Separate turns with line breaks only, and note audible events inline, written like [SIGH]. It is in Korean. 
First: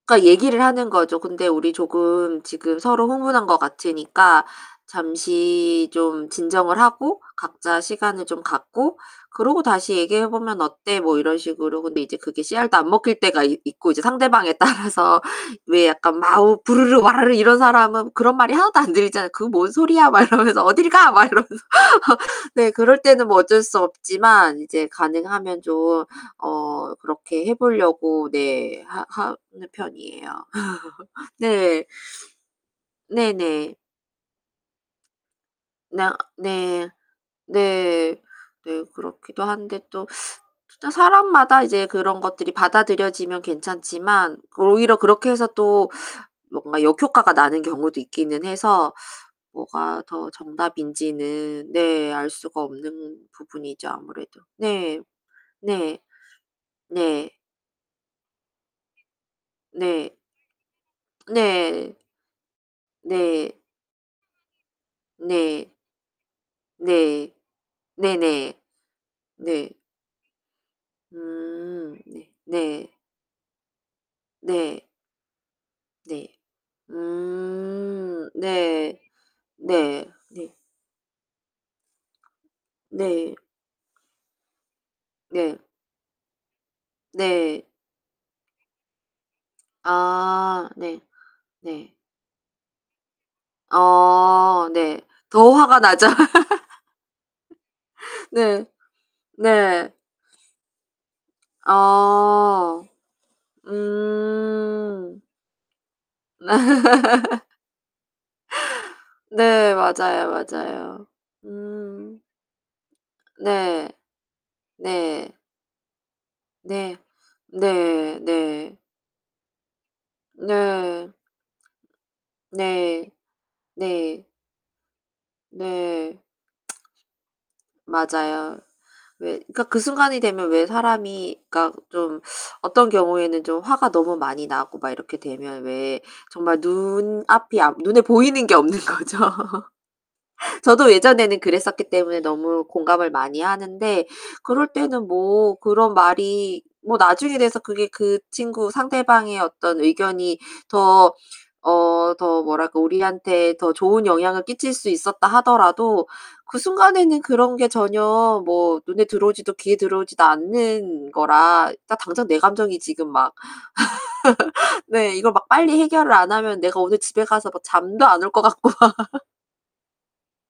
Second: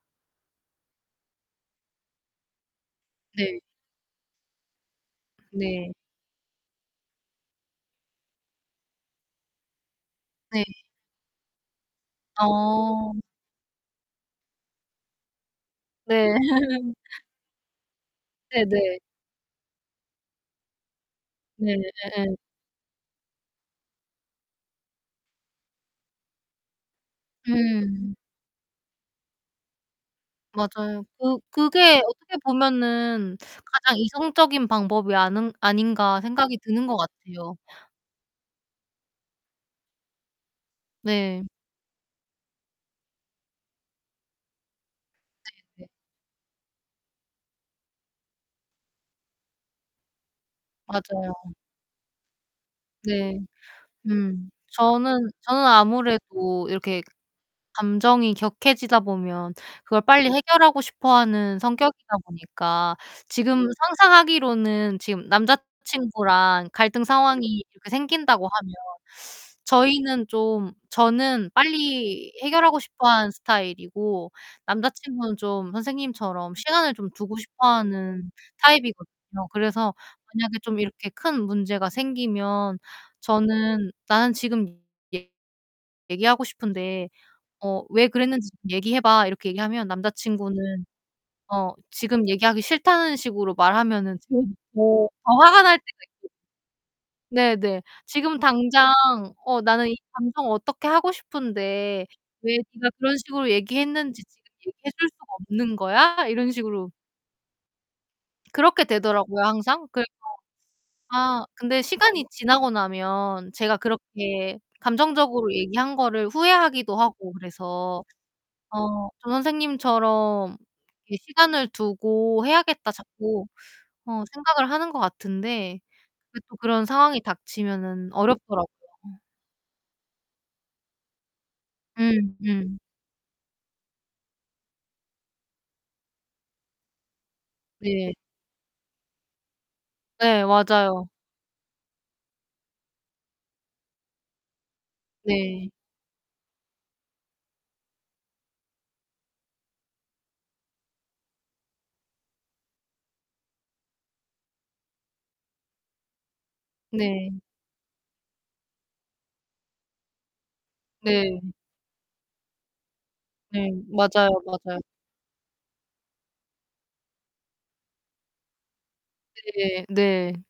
그러니까 얘기를 하는 거죠. "근데 우리 조금 지금 서로 흥분한 것
네.
같으니까 잠시
네.
좀 진정을 하고 각자 시간을 좀 갖고 그러고 다시 얘기해 보면
네.
어때?" 뭐 이런 식으로. 근데 이제 그게 씨알도 안
어.
먹힐 때가 있 있고 이제 상대방에 따라서 왜 약간
네.
마우
[LAUGHS]
부르르 와르르 이런 사람은 그런 말이 하나도 안
네네.
들리잖아요. "그 뭔 소리야?" 막 이러면서 "어딜 가?" 막 이러면서.
네네, 예예.
네. 그럴 때는 뭐 어쩔 수 없지만 이제 가능하면 좀 어 그렇게 해
음.
보려고 네. 하 하는 편이에요.
맞아요.
[LAUGHS]
그
네.
그게 어떻게 보면은'
네네.
가장 이성적인 방법이 아는
나
아닌가.' 생각이 드는
네.
것 같아요.
네. 네 그렇기도 한데 또 [SUCKS TEETH] 진짜
네.
사람마다 이제 그런 것들이 받아들여지면 괜찮지만 오히려 그렇게 해서
네 네.
또 뭔가 역효과가 나는 경우도 있기는 해서 뭐가 더
맞아요.
정답인지는 네. 알 수가 없는
네.
부분이죠, 아무래도.
음.
네.
저는 저는
네.
아무래도 이렇게
네.
감정이 격해지다 보면 그걸
네.
빨리 해결하고 싶어하는
네.
성격이다 보니까
네.
지금 상상하기로는 지금
네.
남자친구랑 갈등
네.
상황이 이렇게 생긴다고
네네.
하면 [SUCKS TEETH]
네.
저희는 좀 저는
음. 네
빨리 해결하고
네.
싶어하는 스타일이고
네.
남자친구는 좀
네.
선생님처럼 시간을 좀 두고 싶어
음.
하는
네.
타입이거든요. 그래서
네. 네.
만약에 좀 이렇게 큰 문제가 생기면
네.
저는 "나는 지금 얘
네.
얘기하고 싶은데
네.
어 왜 그랬는지 좀 얘기해 봐." 이렇게 얘기하면
아
남자친구는
네.
어
네.
지금 얘기하기 싫다는 식으로 말하면은 그게
어 네.
더 더
더
화가 날
화가
때가
나죠.
있고 네 네.
[LAUGHS]
"지금
네.
당장 어 나는
네.
이 감정을 어떻게 하고 싶은데 왜
아.
니가 그런 식으로 얘기했는지 지금 얘기해 줄
음.
수가 없는 거야?" 이런 식으로.
[LAUGHS]
그렇게 되더라고요
네
항상. 그래서
맞아요, 맞아요.
아 근데
음.
시간이 지나고 나면 제가
네.
그렇게
네.
감정적으로 얘기한 거를
네.
후회하기도 하고 그래서
네. 네.
어 전 선생님처럼
네.
이 '시간을 두고 해야겠다.'
네,
자꾸 어
네.
생각을 하는 것 같은데
네.
근데 또 그런 상황이 닥치면은
맞아요.
어렵더라고요.
왜 그러니까 그 순간이 되면 왜 사람이 그러니까 좀 [SUCKS TEETH]
음 음.
어떤 경우에는 좀 화가 너무 많이 나고 막 이렇게 되면 왜 정말 눈앞이 안 눈에
네.
보이는 게 없는 거죠.
네
저도
맞아요.
예전에는 그랬었기 때문에 너무 공감을 많이 하는데 그럴 때는 뭐
네.
그런 말이 뭐 나중에 돼서 그게 그 친구 상대방의 어떤 의견이 더 어 더 뭐랄까 우리한테 더 좋은 영향을 끼칠 수 있었다 하더라도 그 순간에는
네.
그런 게 전혀 뭐 눈에 들어오지도 귀에 들어오지도 않는
네.
거라 딱 당장 내 감정이 지금 막
네. 맞아요, 맞아요.
[LAUGHS] 네. 이걸 막 빨리 해결을 안 하면 내가 오늘 집에 가서 막 잠도 안 올 것 같고 막
네, 네.